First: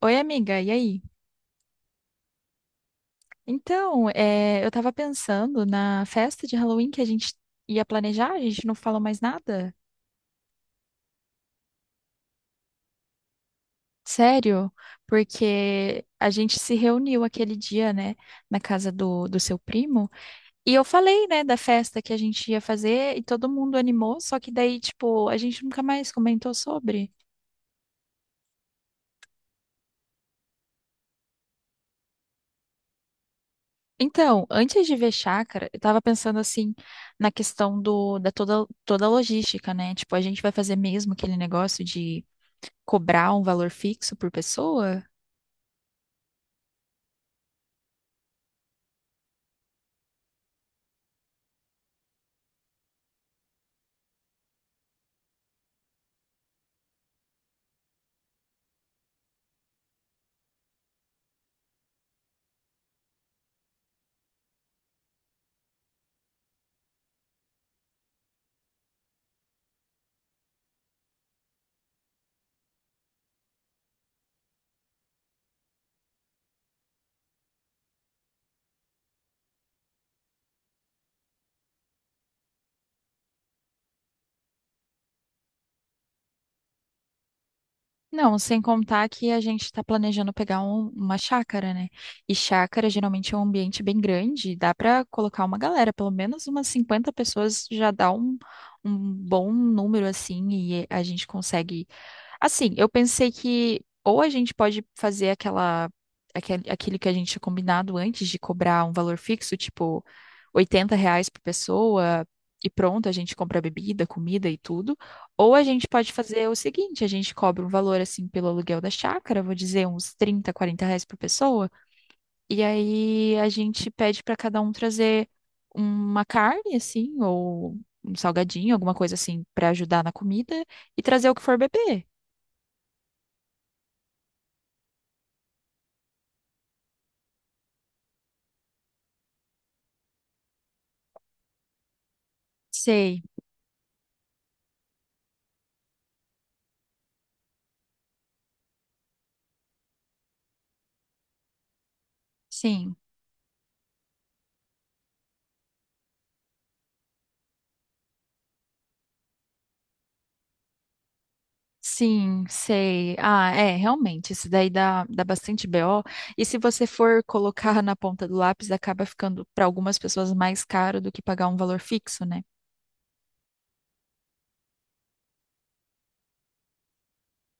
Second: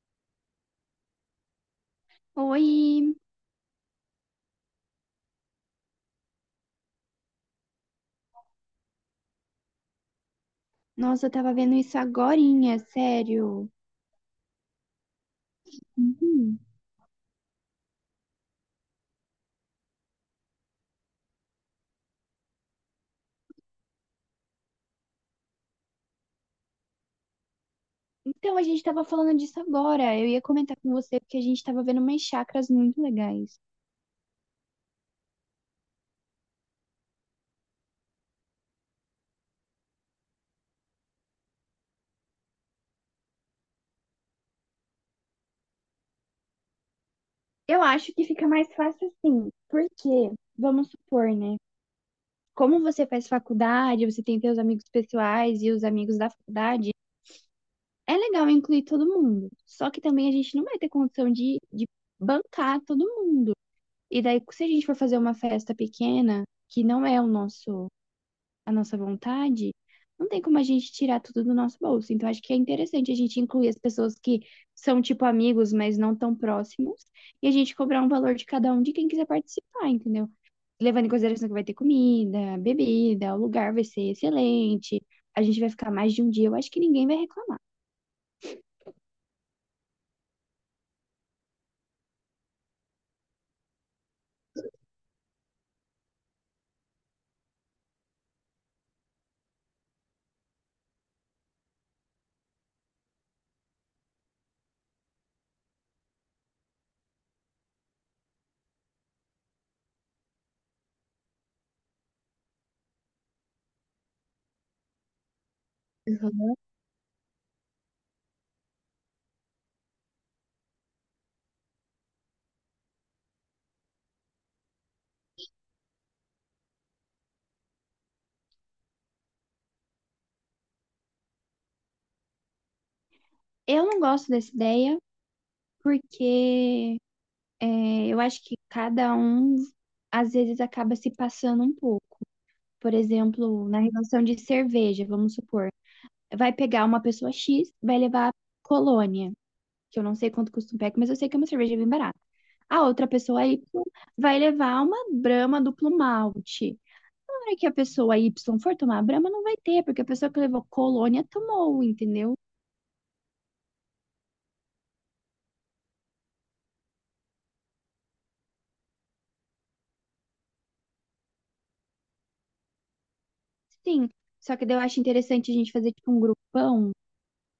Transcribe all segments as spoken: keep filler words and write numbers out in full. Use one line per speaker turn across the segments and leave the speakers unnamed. Oi, amiga, e aí?
Oi!
Então, é, eu tava pensando na festa de Halloween que a gente ia planejar, a gente não falou mais nada.
Nossa, eu tava vendo isso agorinha, sério.
Sério? Porque a gente
Uhum.
se reuniu aquele dia, né, na casa do, do seu primo, e eu falei, né, da festa que a gente ia fazer e todo mundo animou, só que daí, tipo, a gente nunca mais comentou sobre.
Então, a gente tava falando disso agora. Eu ia comentar com você porque a gente tava vendo umas chakras muito legais.
Então, antes de ver chácara, eu tava pensando assim na questão do, da toda, toda a logística, né? Tipo, a gente vai fazer mesmo aquele negócio de cobrar um valor fixo por pessoa?
Eu acho que fica mais fácil assim, porque, vamos supor, né? Como você faz faculdade, você tem seus amigos pessoais e os amigos da faculdade, é legal incluir todo mundo. Só que também a gente não vai ter condição de, de bancar todo mundo. E daí, se a gente for fazer uma festa pequena, que não é o nosso. A nossa vontade, não tem como a gente tirar tudo do nosso bolso. Então, acho que é interessante a gente incluir as pessoas que são, tipo, amigos, mas não tão próximos, e a gente cobrar um valor de cada um de quem quiser participar, entendeu? Levando em consideração que vai ter comida, bebida, o lugar vai ser excelente, a gente vai ficar mais de um dia, eu acho que ninguém vai reclamar.
Não, sem contar que a gente está planejando pegar um- uma chácara, né? E chácara geralmente é um ambiente bem grande, dá para colocar uma galera, pelo menos umas cinquenta pessoas já dá um, um bom número assim, e a gente consegue. Assim, eu pensei que ou a gente pode fazer aquela, aquele, aquele que a gente tinha combinado antes de cobrar um valor fixo, tipo oitenta reais por pessoa, e pronto, a gente compra bebida, comida e tudo. Ou a gente pode fazer o
Uhum.
seguinte, a gente cobra um valor assim pelo aluguel da chácara, vou dizer uns trinta quarenta reais por pessoa, e aí a gente pede para cada um trazer uma carne, assim, ou um salgadinho, alguma coisa assim, para ajudar na comida, e trazer o que for beber.
Eu não gosto dessa ideia porque é, eu acho que cada um, às vezes, acaba se passando um pouco. Por
Sei.
exemplo, na relação de cerveja, vamos supor, vai pegar uma pessoa X, vai levar Colônia, que eu não sei quanto custa um pack, mas eu sei que é uma cerveja bem barata. A
Sim,
outra pessoa Y vai levar uma Brahma duplo malte. Na hora que a pessoa Y for tomar a Brahma, não vai ter, porque a pessoa que levou Colônia tomou, entendeu?
sim, sei. Ah, é, realmente, isso daí dá, dá bastante B O. E se você for colocar na ponta do lápis, acaba ficando para algumas pessoas mais caro do que pagar um valor fixo, né?
Sim. Só que daí eu acho interessante a gente fazer tipo um grupão,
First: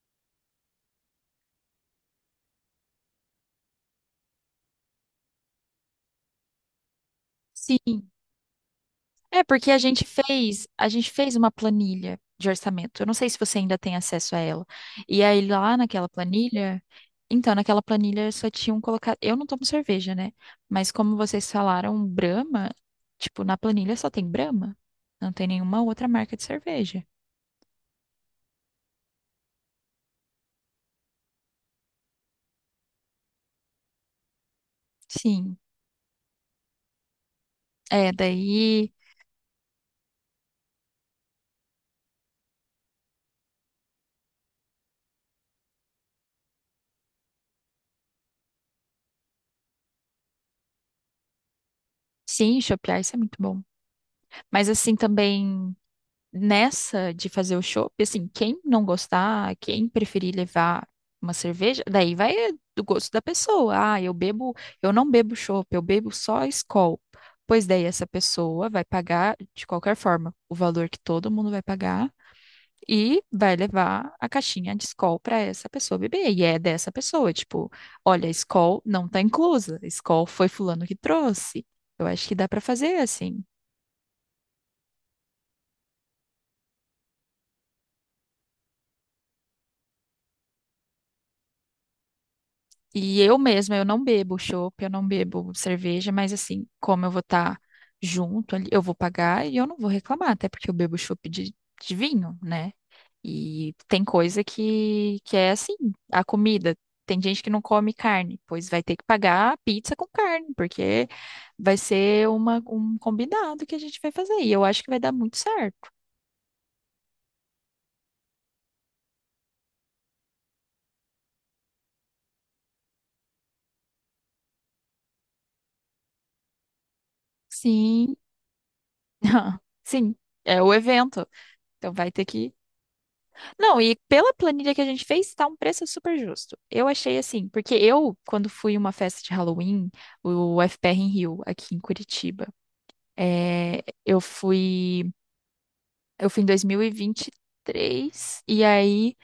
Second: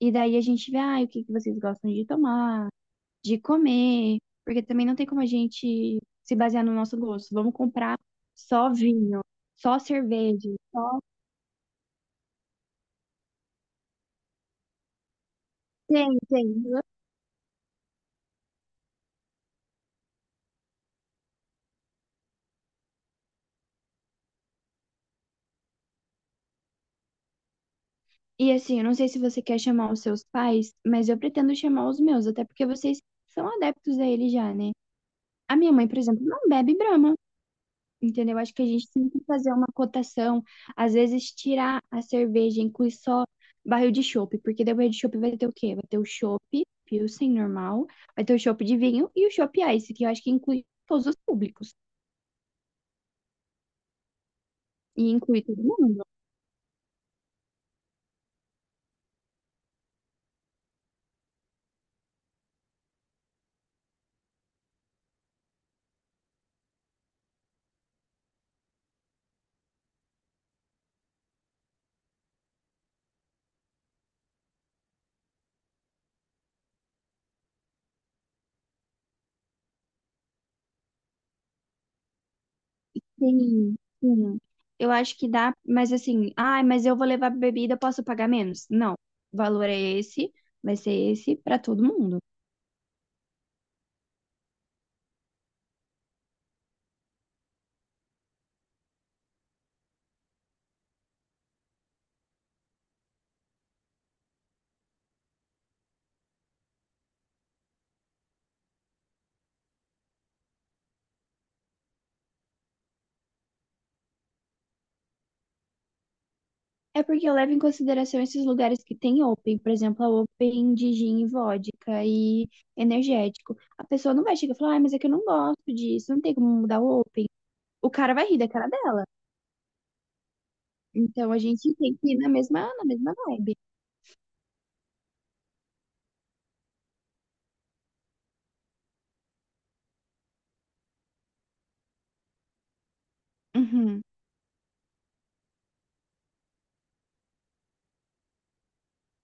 e daí a gente vê, ah, o que que vocês gostam de tomar, de comer, porque também não tem como a gente se basear no nosso gosto. Vamos comprar
Sim.
só vinho,
É porque a
só
gente
cerveja,
fez, a
só.
gente fez uma planilha de orçamento. Eu não sei se você ainda tem acesso a ela. E aí lá naquela
Tem, tem.
planilha, então naquela planilha só tinham colocado, eu não tomo cerveja, né? Mas como vocês falaram Brahma, tipo, na planilha só tem Brahma, não tem nenhuma outra marca de cerveja.
E assim, eu não sei se você quer chamar os seus pais, mas eu pretendo chamar os meus, até porque vocês são adeptos a ele já, né? A
Sim.
minha mãe, por exemplo, não bebe Brahma.
É,
Entendeu? Acho que a gente
daí,
tem que fazer uma cotação, às vezes tirar a cerveja, inclui só barril de chopp, porque daí o barril de chopp vai ter o quê? Vai ter o chopp Pilsen normal, vai ter o chopp de vinho e o chopp Ice, que eu acho que inclui todos os públicos
sim, chopear, isso é muito bom. Mas assim
e inclui todo
também
mundo.
nessa de fazer o chopp, assim, quem não gostar, quem preferir levar uma cerveja, daí vai do gosto da pessoa. Ah, eu bebo, eu não bebo chopp, eu bebo só Skol. Pois daí essa pessoa vai pagar de qualquer forma o valor que todo mundo vai pagar e vai levar a caixinha de Skol para essa pessoa beber. E é dessa pessoa, tipo, olha, Skol não tá inclusa, Skol foi fulano que trouxe. Eu acho que dá para fazer assim.
Sim, sim. Eu acho que dá, mas assim, ah mas eu vou levar bebida, posso pagar menos? Não, o valor é esse, vai ser esse para todo mundo.
E eu mesma, eu não bebo chopp, eu não bebo cerveja, mas assim, como eu vou estar junto ali, eu vou pagar e eu não vou reclamar, até porque eu bebo chopp de, de vinho, né? E tem coisa que, que é assim, a comida. Tem gente que não come carne, pois vai ter que pagar a pizza com carne, porque vai ser uma, um combinado que a gente vai fazer. E eu acho que vai dar muito certo.
É porque eu levo em consideração esses lugares que tem Open, por exemplo, a Open de gin e vodka e energético. A pessoa não vai chegar e falar, ah, mas é que eu não gosto disso, não tem como mudar o Open. O cara
Sim,
vai rir da cara dela.
sim, é o evento.
Então a gente
Então
tem
vai
que ir
ter
na
que.
mesma, na mesma vibe.
Não, e pela planilha que a gente fez, tá um preço super justo. Eu achei assim, porque eu, quando fui uma festa de Halloween, o F P R em Rio, aqui em Curitiba, é,
Uhum.
eu fui, eu fui em dois mil e vinte e três, e vinte e três, e aí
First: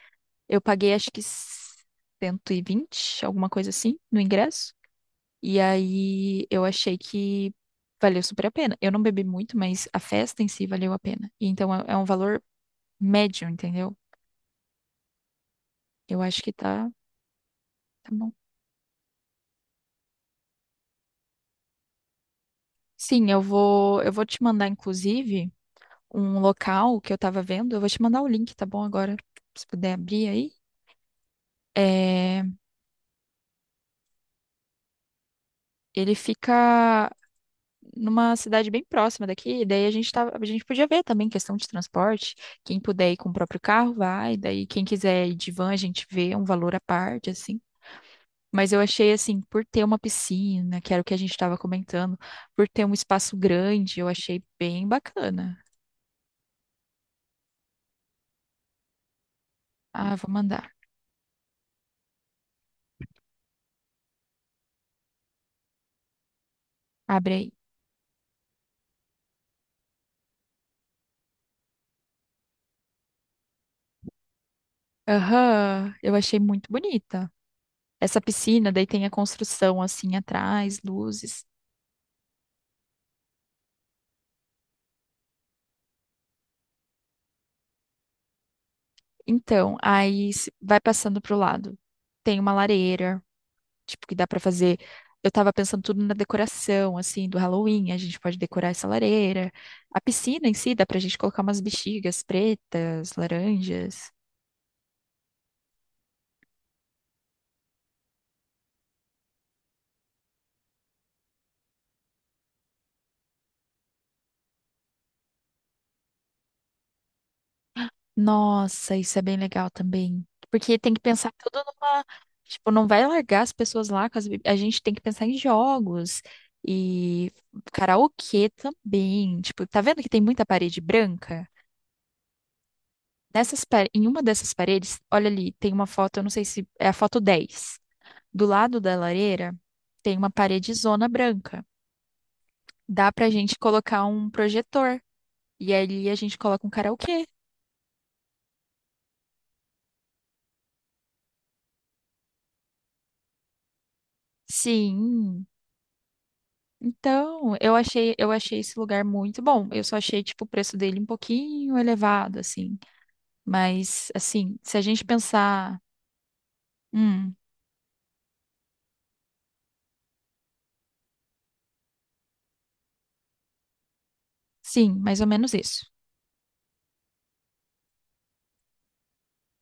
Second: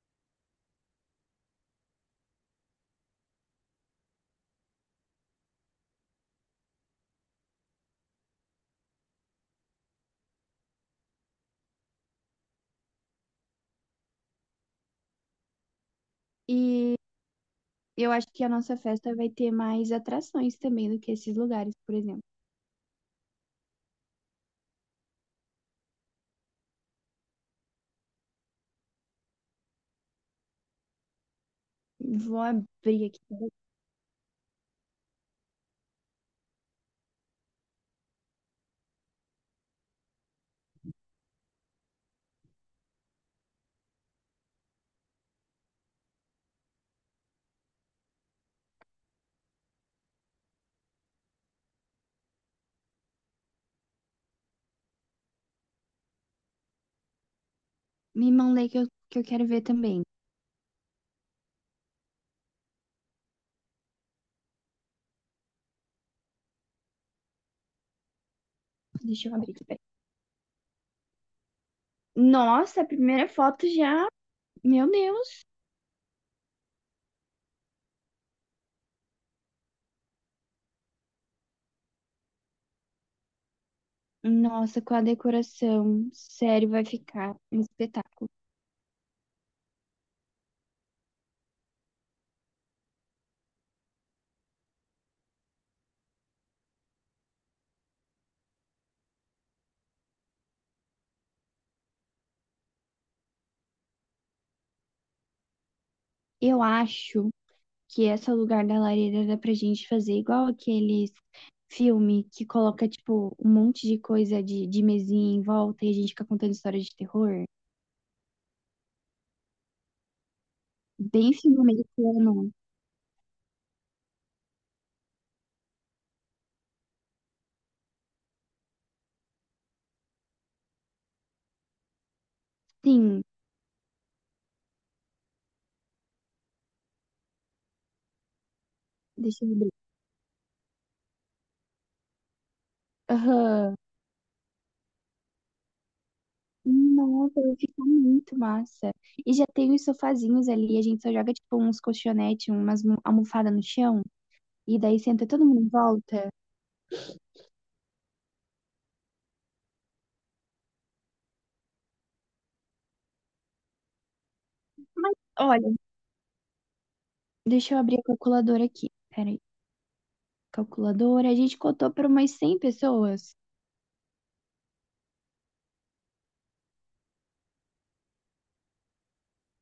eu paguei acho que cento e vinte, alguma coisa assim, no ingresso. E aí eu achei que valeu super a pena. Eu não bebi muito, mas a festa em si valeu a pena. E então é é um valor médio, entendeu? Eu acho que tá,
E
tá
eu acho
bom.
que a nossa festa vai ter mais atrações também do que esses lugares, por exemplo.
Sim, eu vou, eu vou te mandar, inclusive, um local que eu tava vendo. Eu vou te mandar o link, tá bom? Agora, se puder abrir aí.
Vou
É,
abrir aqui.
ele fica numa cidade bem próxima daqui. E daí a gente tava, a gente podia ver também questão de transporte. Quem puder ir com o próprio carro, vai. Daí quem quiser ir de van, a gente vê um valor à parte, assim. Mas eu achei assim, por ter uma piscina, que era o que a gente estava comentando, por ter um espaço grande, eu achei bem bacana.
Me mandei que eu, que eu quero ver também.
Ah, vou mandar. Abre aí.
Deixa eu abrir aqui. Peraí. Nossa, a primeira foto já. Meu Deus.
Aham, eu achei muito bonita. Essa piscina, daí tem a construção assim atrás, luzes.
Nossa, com a decoração, sério, vai ficar um espetáculo.
Então, aí se- vai passando pro lado. Tem uma lareira, tipo, que dá pra fazer. Eu tava pensando tudo na decoração, assim, do Halloween. A gente pode decorar essa lareira. A piscina em si, dá pra gente colocar umas bexigas pretas, laranjas.
Eu acho que esse lugar da lareira dá pra gente fazer igual aqueles filme que coloca, tipo, um monte de coisa de, de mesinha em volta e a gente fica contando história de terror.
Nossa, isso é bem legal também. Porque tem que pensar
Bem filme
tudo numa.
americano.
Tipo, não vai largar as pessoas lá com as bi- a gente tem que pensar em jogos e karaokê também. Tipo, tá vendo que tem muita parede branca?
Sim,
Nessas, pa- em uma dessas paredes, olha ali, tem uma foto, eu não sei se é a foto dez. Do lado da
deixa
lareira
eu ver.
tem uma parede zona branca. Dá pra gente
Aham.
colocar um projetor. E ali a gente coloca um karaokê.
Nossa, vai ficar muito massa. E já tem os sofazinhos ali, a gente só joga, tipo, uns colchonetes, umas almofadas no chão, e daí senta todo
Sim.
mundo em volta.
Então, eu achei, eu achei esse lugar muito bom. Eu só achei, tipo, o preço dele um pouquinho elevado, assim. Mas, assim, se a gente
Mas olha.
pensar, hum,
Deixa eu abrir a calculadora aqui. Peraí. Calculadora. A gente cotou para umas cem pessoas.
sim, mais ou menos isso.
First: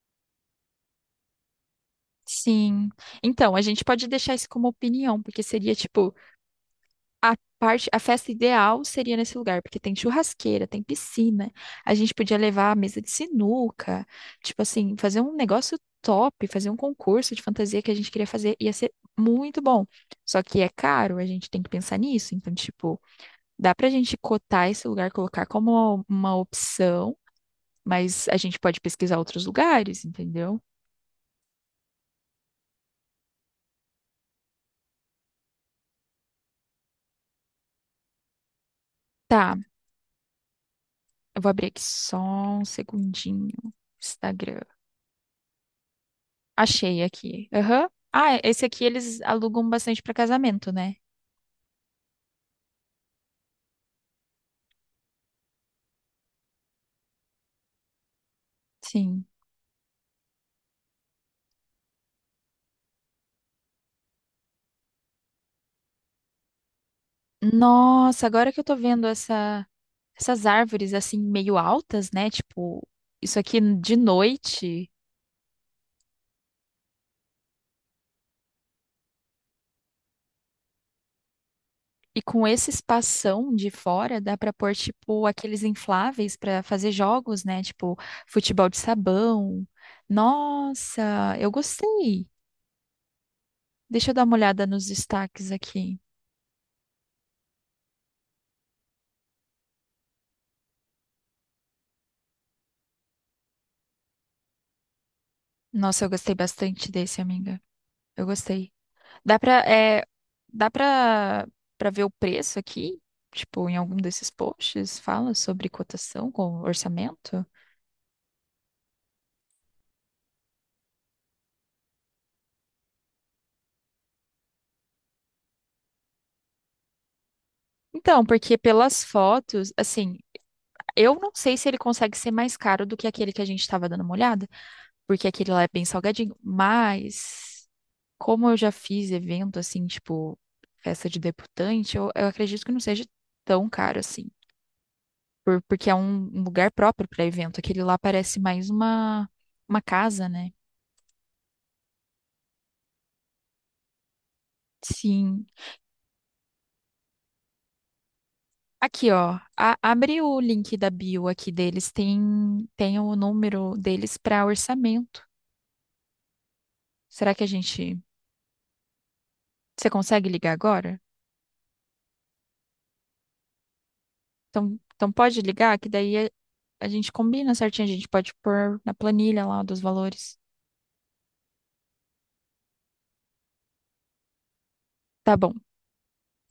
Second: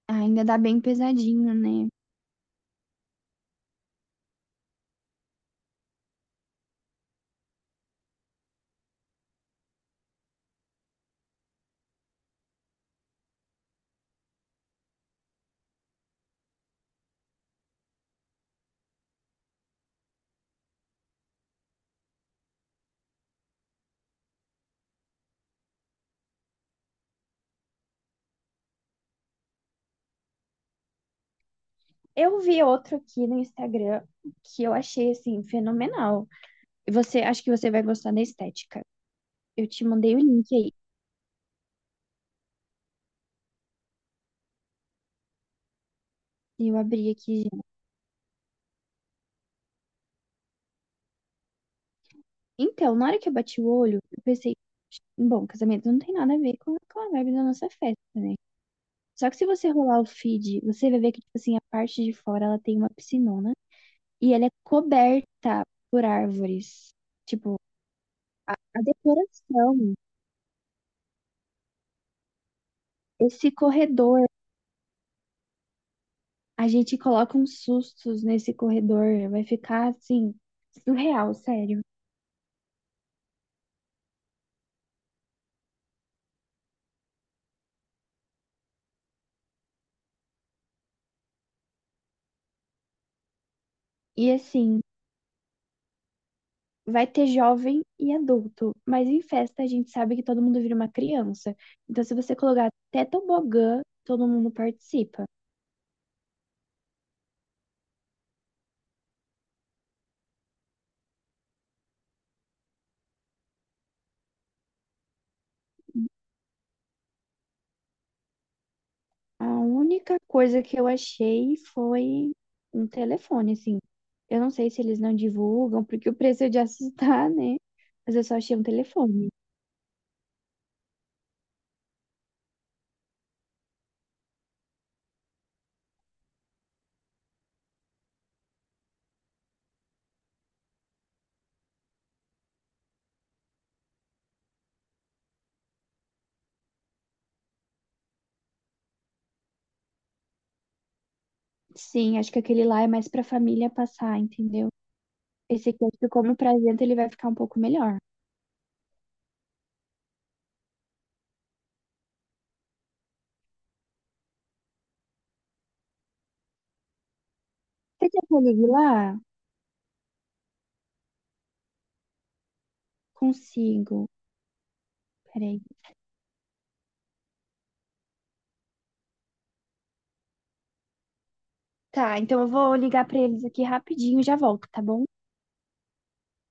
Ah, ainda dá bem pesadinho, né?
Sim. Então, a gente pode deixar isso como opinião, porque seria, tipo, a parte, a festa ideal seria nesse lugar, porque tem churrasqueira, tem piscina. A gente podia levar a mesa de sinuca, tipo assim, fazer um negócio top, fazer um concurso de fantasia que a gente queria fazer, ia ser muito bom. Só que é caro, a gente tem que pensar nisso. Então, tipo, dá pra gente cotar esse lugar, colocar como uma opção, mas a gente pode pesquisar outros lugares, entendeu?
Eu vi outro aqui no Instagram que eu achei, assim, fenomenal. E você, acho que você vai gostar da estética.
Tá,
Eu te mandei o link aí.
eu vou abrir aqui só um segundinho. Instagram.
E eu
Achei
abri aqui.
aqui. Aham. Ah, esse aqui eles alugam bastante para casamento, né?
Então, na hora que eu bati o olho, eu pensei, bom, casamento não tem nada a ver com, com a vibe da nossa festa.
Sim.
Só que se você rolar o feed, você vai ver que, tipo assim, a parte de fora, ela tem uma piscinona. E ela é coberta por árvores. Tipo,
Nossa, agora que eu tô
a
vendo essa,
decoração,
essas árvores assim meio altas, né? Tipo, isso
esse
aqui de
corredor,
noite
a gente coloca uns sustos nesse corredor, vai ficar assim, surreal, sério.
e com esse espação de fora dá pra pôr tipo aqueles infláveis pra fazer jogos, né? Tipo, futebol de sabão. Nossa, eu gostei. Deixa eu dar
E
uma olhada
assim,
nos destaques aqui.
vai ter jovem e adulto, mas em festa a gente sabe que todo mundo vira uma criança. Então, se você colocar até tobogã, todo mundo participa.
Nossa, eu gostei bastante desse, amiga. Eu gostei. Dá pra, é, dá pra, pra ver o preço aqui? Tipo, em algum desses posts fala sobre cotação com orçamento?
A única coisa que eu achei foi um telefone, assim. Eu não sei se eles não divulgam, porque o preço é de assustar, né? Mas eu
Então,
só achei
porque
um
pelas
telefone.
fotos, assim, eu não sei se ele consegue ser mais caro do que aquele que a gente estava dando uma olhada, porque aquele lá é bem salgadinho, mas como eu já fiz evento assim, tipo, festa de debutante, eu, eu acredito que não seja tão caro assim, por- porque é um, um lugar próprio para evento. Aquele lá parece mais uma, uma casa, né?
Sim, acho que aquele lá é mais pra família passar, entendeu?
Sim.
Esse aqui, acho que como presente, ele vai ficar um pouco melhor.
Aqui, ó. A- abre o link da bio aqui deles. Tem, tem o número deles para orçamento. Será que a gente.
Você quer que eu ligue lá?
Você consegue ligar agora?
Consigo.
Então, então pode
Peraí.
ligar, que daí a, a gente combina certinho. A gente pode pôr na planilha lá dos valores.
Tá, então eu vou ligar pra eles aqui rapidinho e já volto, tá bom?
Tá bom.